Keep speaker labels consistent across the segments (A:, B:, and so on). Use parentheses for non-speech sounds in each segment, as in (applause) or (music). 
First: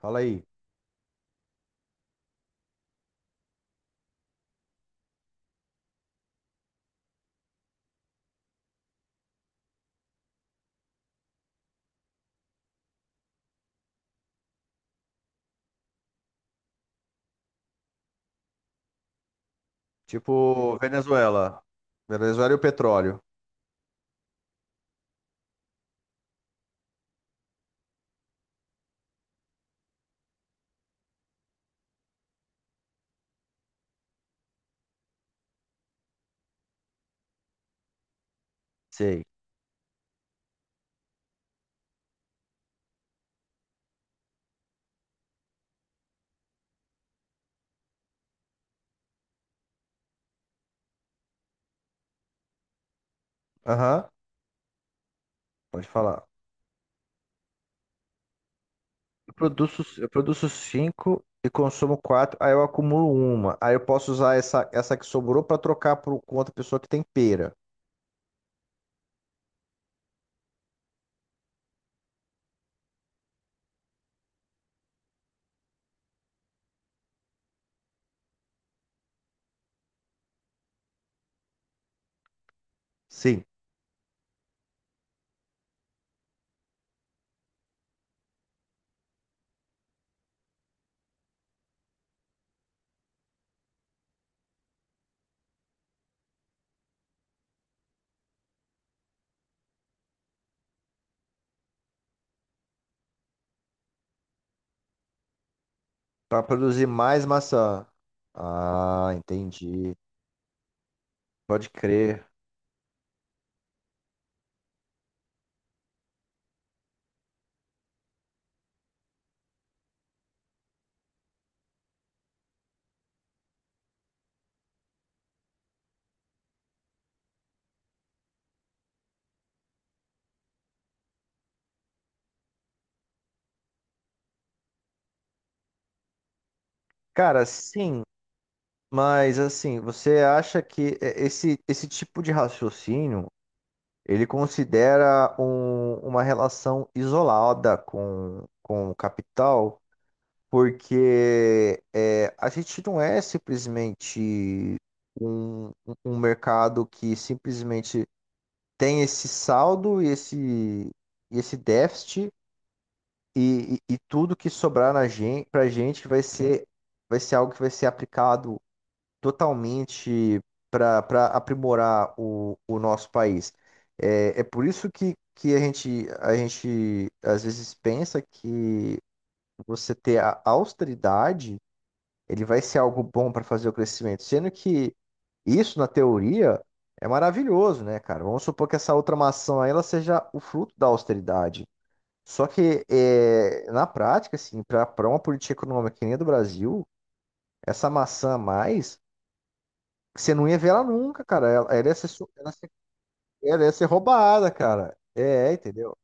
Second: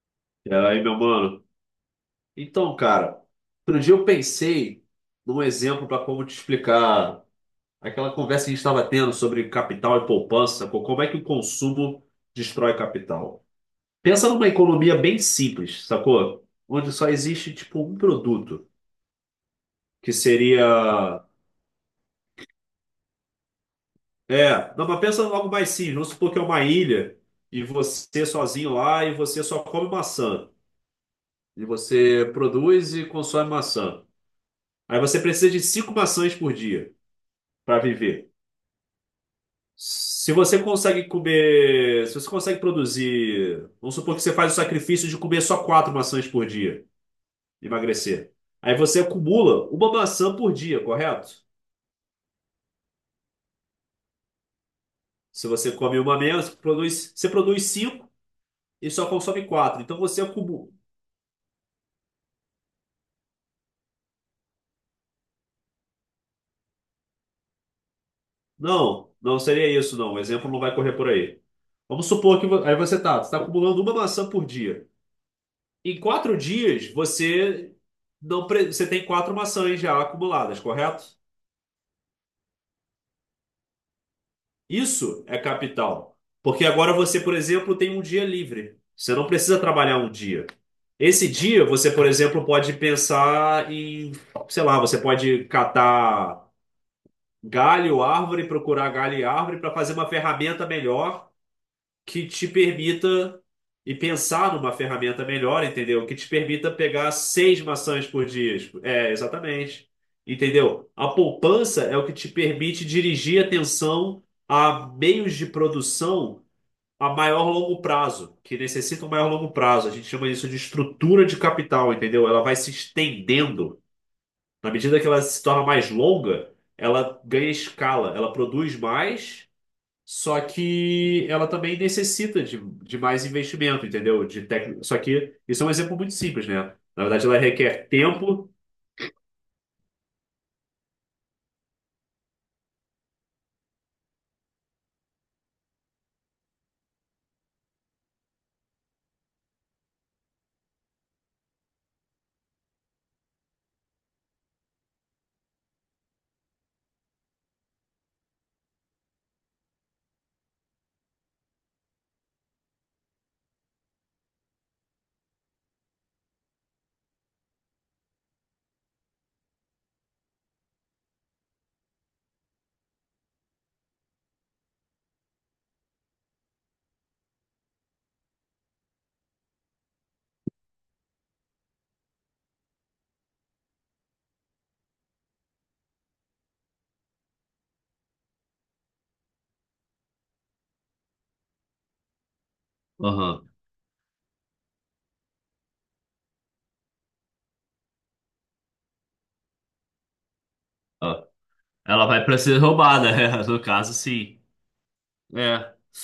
A: Fala aí.
B: E aí, meu mano? Então, cara, outro dia eu pensei num exemplo para como te explicar aquela conversa que a gente estava tendo sobre capital e poupança, como é que o consumo destrói capital. Pensa numa economia bem simples, sacou? Onde só existe, tipo, um produto, que
A: Tipo,
B: seria...
A: Venezuela. Venezuela e o petróleo.
B: É, não, mas pensa em algo mais simples. Vamos supor que é uma ilha e você sozinho lá e você só come maçã. E você produz e consome maçã. Aí você precisa de cinco maçãs por dia para viver.
A: Sei.
B: Se você consegue comer, se você consegue produzir, vamos supor que você faz o sacrifício de comer só quatro maçãs por dia, emagrecer. Aí você acumula uma maçã por dia, correto?
A: Aham,
B: Se você
A: pode
B: come uma
A: falar.
B: menos, produz, você produz cinco e só
A: Eu
B: consome quatro.
A: produzo,
B: Então
A: eu
B: você
A: produzo
B: acumula.
A: cinco e consumo quatro, aí eu acumulo uma. Aí eu posso usar essa que sobrou para trocar por, com outra pessoa que tem pera.
B: Não, não seria isso, não. O exemplo não vai correr por aí. Vamos supor que aí você está acumulando uma maçã por dia. Em 4 dias, você não, pre- você tem quatro maçãs já acumuladas, correto?
A: Sim.
B: Isso é capital. Porque agora você, por exemplo, tem um dia livre. Você não precisa trabalhar um dia. Esse dia, você, por exemplo, pode pensar em, sei lá, você pode catar galho, árvore, procurar galho e árvore para fazer uma ferramenta melhor que te permita e pensar numa ferramenta melhor, entendeu? Que te
A: Para
B: permita
A: produzir
B: pegar
A: mais
B: seis
A: maçã.
B: maçãs por dia. É,
A: Ah,
B: exatamente.
A: entendi.
B: Entendeu? A
A: Pode
B: poupança é o que
A: crer.
B: te permite dirigir atenção a meios de produção a maior longo prazo, que necessitam maior longo prazo. A gente chama isso de estrutura de capital, entendeu? Ela vai se estendendo. Na medida que ela se torna mais longa, ela ganha escala, ela produz mais, só que ela também necessita de mais investimento, entendeu? Só que isso é um exemplo muito simples, né? Na verdade, ela
A: Cara,
B: requer
A: sim,
B: tempo.
A: mas assim, você acha que esse tipo de raciocínio. Ele considera uma relação isolada com o capital, porque a gente não é simplesmente um, um mercado que simplesmente tem esse saldo e esse déficit, e tudo que sobrar na gente, para a gente vai ser algo que vai ser aplicado totalmente para aprimorar o nosso país. É por isso que a gente às vezes pensa que você ter a austeridade, ele vai ser algo bom para fazer o crescimento, sendo que isso na teoria é maravilhoso, né, cara? Vamos supor que essa outra maçã aí, ela seja o fruto da austeridade. Só que
B: Aham.
A: na prática, assim, para uma política econômica que nem a do Brasil, essa maçã a mais que você não ia ver ela nunca,
B: Ó.
A: cara. Ela, ela ia
B: Ela
A: ser,
B: vai
A: su-
B: para
A: ela ia
B: ser
A: ser-
B: roubada, (laughs) é, no
A: ela ia ser
B: caso, sim.
A: roubada, cara. É,
B: É.
A: entendeu?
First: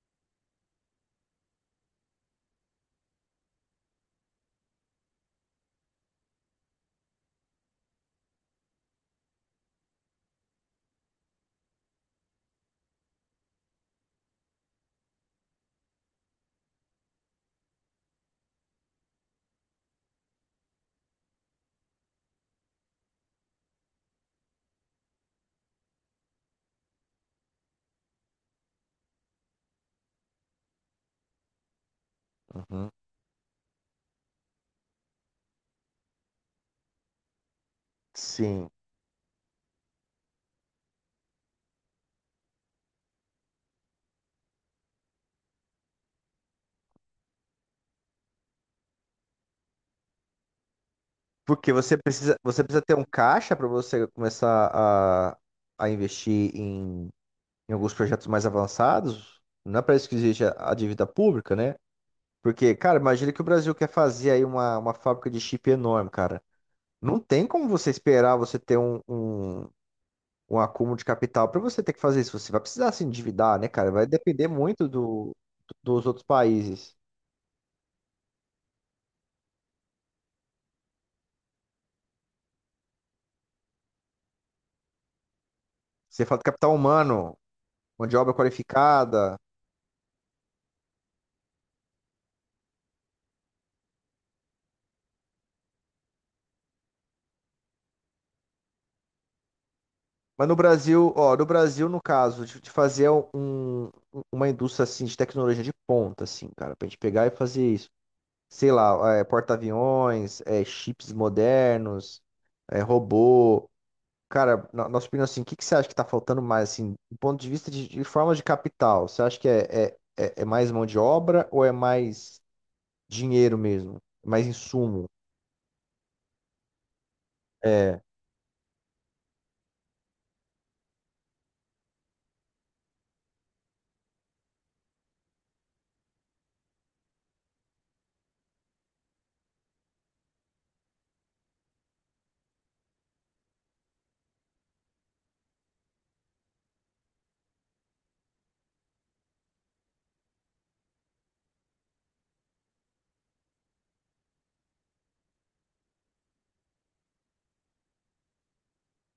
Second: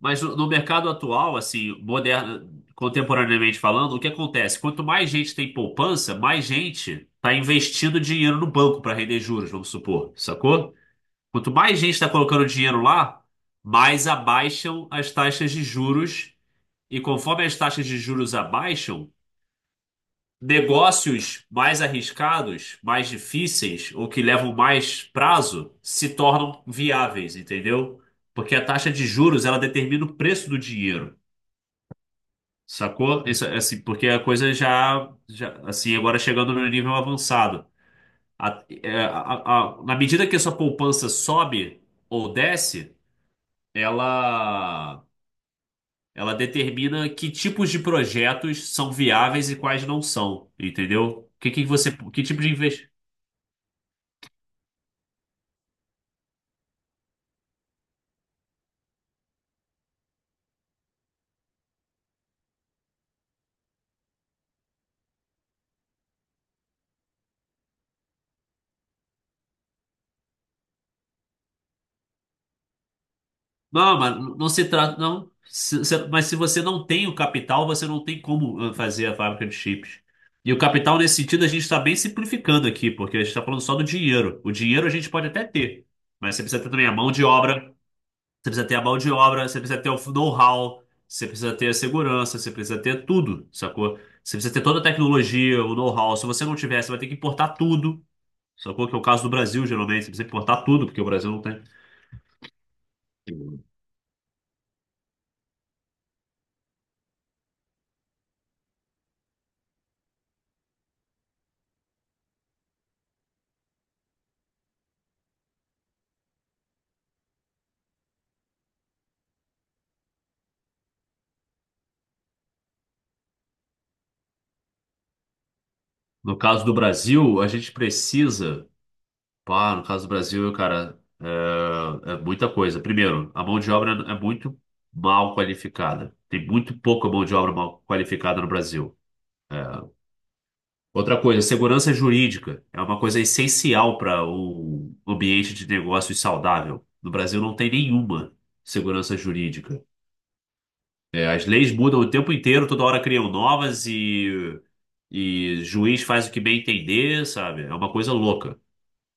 B: Mas no mercado atual, assim, moderno, contemporaneamente falando, o que acontece? Quanto mais gente tem poupança, mais gente está investindo dinheiro no banco para render juros, vamos supor, sacou? Quanto mais gente está colocando dinheiro lá, mais abaixam as taxas de juros. E conforme as taxas de juros abaixam, negócios mais arriscados, mais difíceis ou que levam mais prazo se tornam viáveis, entendeu? Porque a taxa de juros ela determina o preço do dinheiro,
A: Uhum.
B: sacou? Isso, assim, porque a coisa já assim agora chegando no nível avançado.
A: Sim.
B: Na medida que a sua poupança sobe ou desce, ela Ela determina que tipos de projetos são viáveis e quais não são, entendeu?
A: Porque você
B: Que
A: precisa,
B: tipo de
A: você precisa
B: investimento?
A: ter um caixa para você começar a investir em alguns projetos mais avançados. Não é para isso que existe a dívida pública, né? Porque, cara, imagina que o Brasil quer fazer aí uma fábrica de chip enorme, cara. Não tem como você esperar você ter um acúmulo de capital para você ter que fazer isso. Você vai precisar se endividar, né, cara?
B: Não,
A: Vai
B: mas
A: depender
B: não se
A: muito
B: trata, não.
A: do, dos outros
B: Mas se você não
A: países.
B: tem o capital, você não tem como fazer a fábrica de chips. E o capital, nesse sentido, a gente está bem simplificando aqui, porque a gente está falando só do dinheiro. O dinheiro a gente pode até ter,
A: Você
B: mas
A: fala de
B: você precisa ter
A: capital
B: também a mão de
A: humano,
B: obra.
A: mão de obra
B: Você precisa ter a mão de
A: qualificada.
B: obra, você precisa ter o know-how, você precisa ter a segurança, você precisa ter tudo, sacou? Você precisa ter toda a tecnologia, o know-how. Se você não tiver, você vai ter que importar tudo, sacou? Que é o caso do Brasil, geralmente. Você precisa
A: Mas no
B: importar tudo, porque o
A: Brasil,
B: Brasil
A: ó,
B: não
A: no
B: tem.
A: Brasil, no caso, de fazer uma indústria assim de tecnologia de ponta, assim, cara, pra gente pegar e fazer isso. Sei lá, porta-aviões, chips modernos, robô. Cara, na nossa opinião, assim, o que que você acha que tá faltando mais, assim, do ponto de vista de forma de capital? Você acha que é mais mão de obra ou é mais dinheiro mesmo? Mais insumo?
B: No caso do Brasil, a gente
A: É,
B: precisa. Pá, no caso do Brasil, cara, é muita coisa. Primeiro, a mão de obra é muito mal qualificada. Tem muito pouca mão de obra mal qualificada no Brasil. Outra coisa, segurança jurídica é uma coisa essencial para o ambiente de negócios saudável. No Brasil não tem nenhuma segurança jurídica. É, as leis mudam o tempo inteiro, toda hora criam novas e juiz faz o que bem entender, sabe? É uma coisa louca.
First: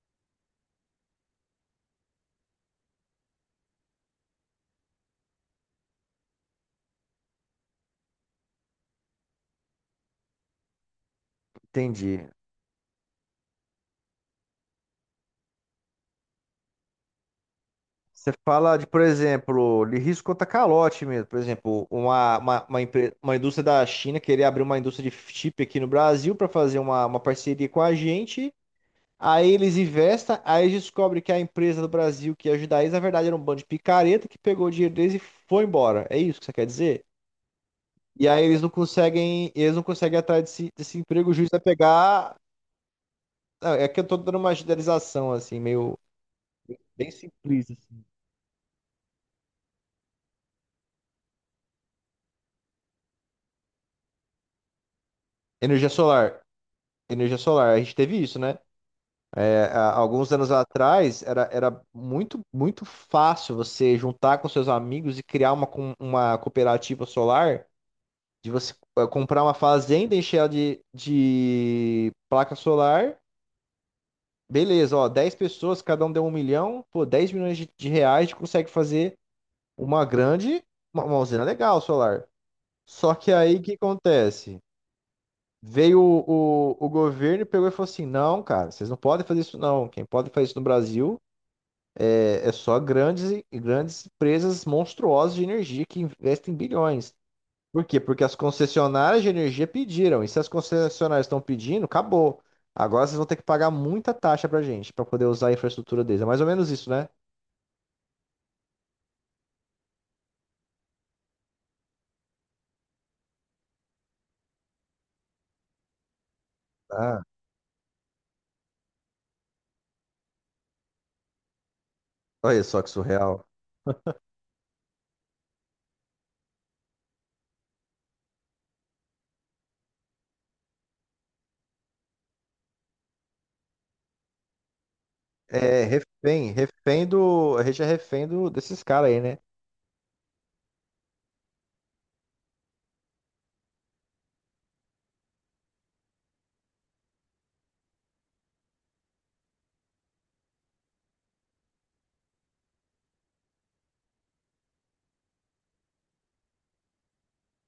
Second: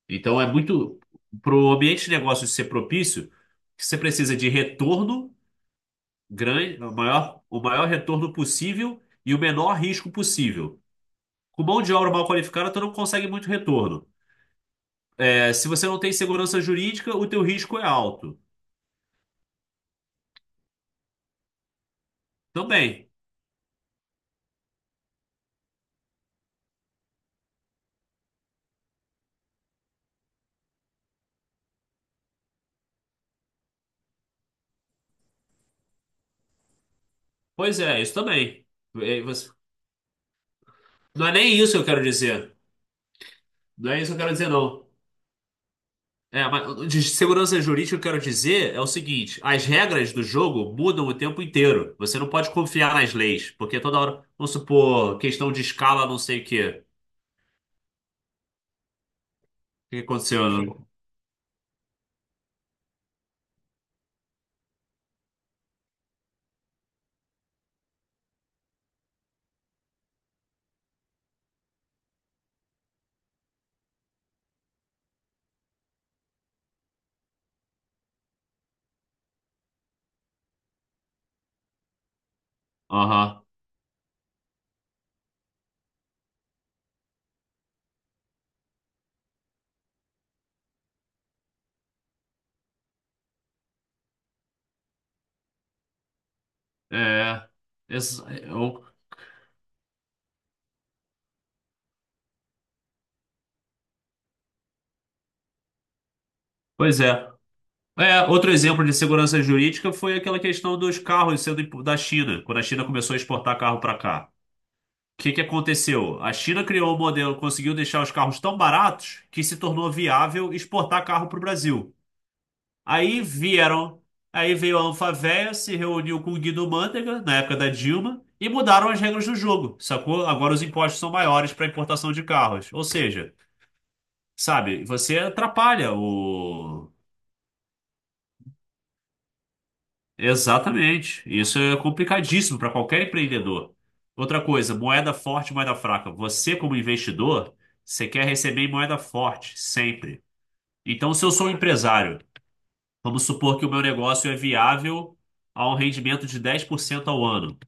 B: Então é muito, para o ambiente de negócios ser propício, você precisa de retorno grande, o maior retorno possível e o menor risco possível. Com mão de obra mal
A: entendi.
B: qualificada, tu não consegue muito retorno. É, se você não tem segurança jurídica, o teu risco é
A: Você
B: alto.
A: fala de, por exemplo, de risco contra calote mesmo. Por exemplo, uma, uma, uma,
B: Também.
A: empre- uma indústria da China querer abrir uma indústria de chip aqui no Brasil para fazer uma parceria com a gente. Aí eles investem, aí descobre que a empresa do Brasil que ia ajudar eles, na verdade, era um bando de picareta que pegou o dinheiro deles e foi embora. É isso que você quer dizer?
B: Pois é, isso
A: E aí eles
B: também.
A: não
B: É, você-
A: conseguem, eles não conseguem ir atrás desse
B: Não é
A: emprego justo
B: nem
A: a
B: isso que eu quero
A: pegar.
B: dizer.
A: Ah, é
B: Não
A: que
B: é
A: eu
B: isso que
A: tô
B: eu quero
A: dando
B: dizer,
A: uma
B: não.
A: generalização, assim, meio
B: É, mas de
A: bem
B: segurança
A: simples,
B: jurídica, o
A: assim.
B: que eu quero dizer é o seguinte: as regras do jogo mudam o tempo inteiro. Você não pode confiar nas leis, porque toda hora, vamos supor, questão de
A: Energia
B: escala, não
A: solar.
B: sei o quê.
A: Energia solar, a gente teve isso, né? É, há
B: O que
A: alguns anos
B: aconteceu, né?
A: atrás, era muito, muito fácil você juntar com seus amigos e criar uma cooperativa solar de você comprar uma fazenda, encher ela de placa solar. Beleza, ó, 10 pessoas, cada um deu 1 milhão, pô, 10 milhões de reais, a gente consegue fazer uma grande, uma usina legal solar. Só que
B: Aham.
A: aí o que acontece? Veio o governo e pegou e falou assim: não, cara, vocês não podem fazer isso, não. Quem pode fazer isso no Brasil é só grandes empresas monstruosas de energia que investem bilhões.
B: É.
A: Por quê?
B: Ex-
A: Porque as
B: eu-
A: concessionárias de energia pediram. E se as concessionárias estão pedindo, acabou. Agora vocês vão ter que pagar muita taxa pra gente pra poder usar a infraestrutura deles. É mais ou menos isso,
B: Pois
A: né?
B: é. É, outro exemplo de segurança jurídica foi aquela questão dos carros sendo da China, quando a China começou a exportar carro para cá. O que que aconteceu? A China criou um
A: Ah,
B: modelo, conseguiu deixar os carros tão baratos que se tornou viável exportar carro para o Brasil.
A: olha só que
B: Aí
A: surreal.
B: vieram, aí veio a Anfavea, se reuniu com o Guido Mantega, na época da Dilma, e mudaram as regras do jogo, sacou? Agora os impostos são maiores para importação de carros. Ou seja, sabe, você
A: É
B: atrapalha
A: refém,
B: o.
A: refém do. A gente é refém desses caras aí, né?
B: Exatamente. Isso é complicadíssimo para qualquer empreendedor. Outra coisa, moeda forte, moeda fraca. Você, como investidor, você quer receber em moeda forte, sempre. Então, se eu sou um empresário, vamos supor que o meu negócio é viável a um rendimento de 10% ao ano.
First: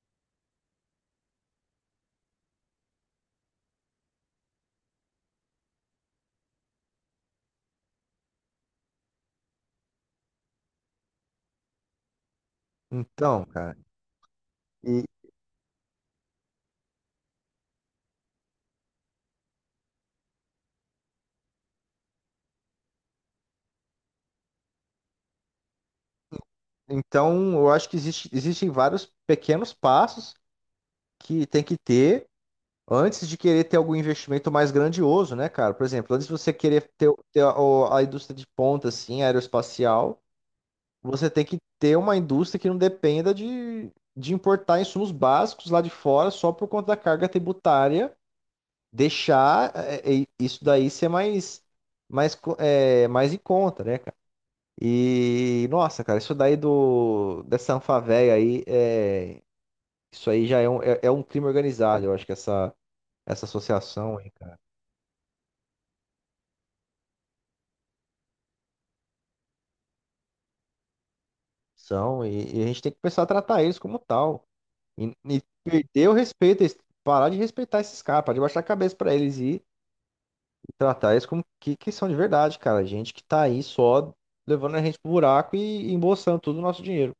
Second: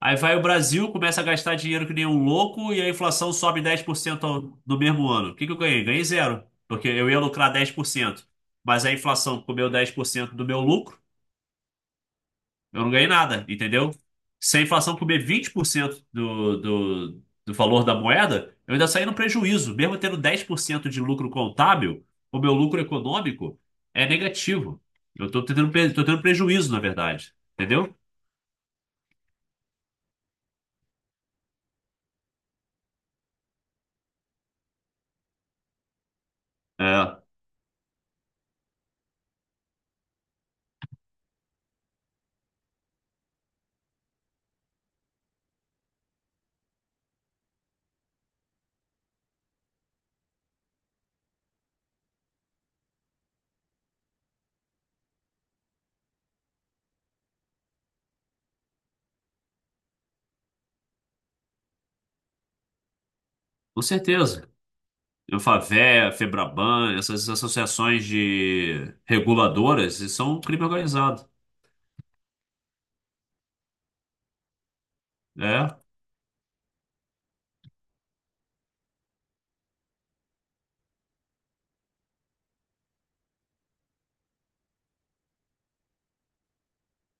B: Aí vai o Brasil, começa a gastar dinheiro que nem um louco e a inflação sobe 10% no mesmo ano. O que que eu ganhei? Ganhei zero, porque eu ia lucrar 10%, mas a inflação comeu 10% do meu lucro. Eu não ganhei
A: Então,
B: nada,
A: cara.
B: entendeu? Se a inflação
A: E,
B: comer 20% do valor da moeda, eu ainda saí no prejuízo. Mesmo tendo 10% de lucro contábil, o meu lucro econômico é negativo. Eu estou tô tendo prejuízo, na verdade.
A: então, eu acho
B: Entendeu?
A: que existem vários pequenos passos que tem que ter antes de querer ter algum investimento mais grandioso, né, cara? Por exemplo, antes de você querer ter,
B: É,
A: ter a indústria de ponta, assim, aeroespacial. Você tem que ter uma indústria que não dependa de importar insumos básicos lá de fora só por conta da carga tributária, deixar isso daí ser mais em conta, né, cara? E, nossa, cara, isso daí dessa Anfavea aí, isso aí já é um crime organizado, eu acho que essa
B: com
A: associação aí,
B: certeza.
A: cara,
B: Eu Favea, Febraban, essas associações de reguladoras, isso são um crime organizado.
A: são, e a gente tem que começar a tratar eles como tal. E
B: É.
A: perder o respeito, parar de respeitar esses caras, parar de baixar a cabeça pra eles e tratar eles como que são de verdade, cara. Gente que tá aí só levando a gente pro buraco e embolsando todo o nosso dinheiro.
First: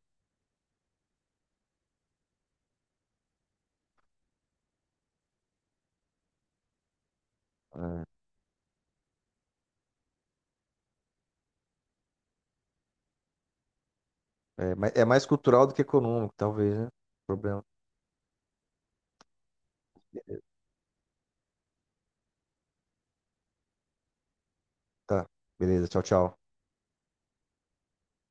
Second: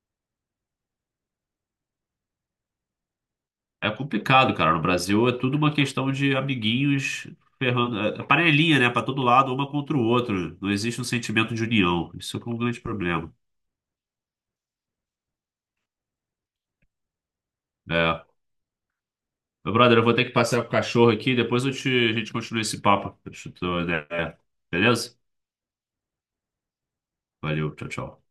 B: É complicado, cara. No Brasil é tudo uma questão de amiguinhos ferrando, é panelinha, né? Pra todo lado, uma contra o outro. Não existe um sentimento de união. Isso é um grande problema.
A: É mais cultural do que econômico, talvez, né? Problema.
B: É. Meu brother, eu vou ter que passear com o cachorro aqui, depois a gente continua esse papo. Deixa eu ter uma ideia. Beleza?
A: Tá, beleza, tchau, tchau.
B: Valeu, tchau, tchau.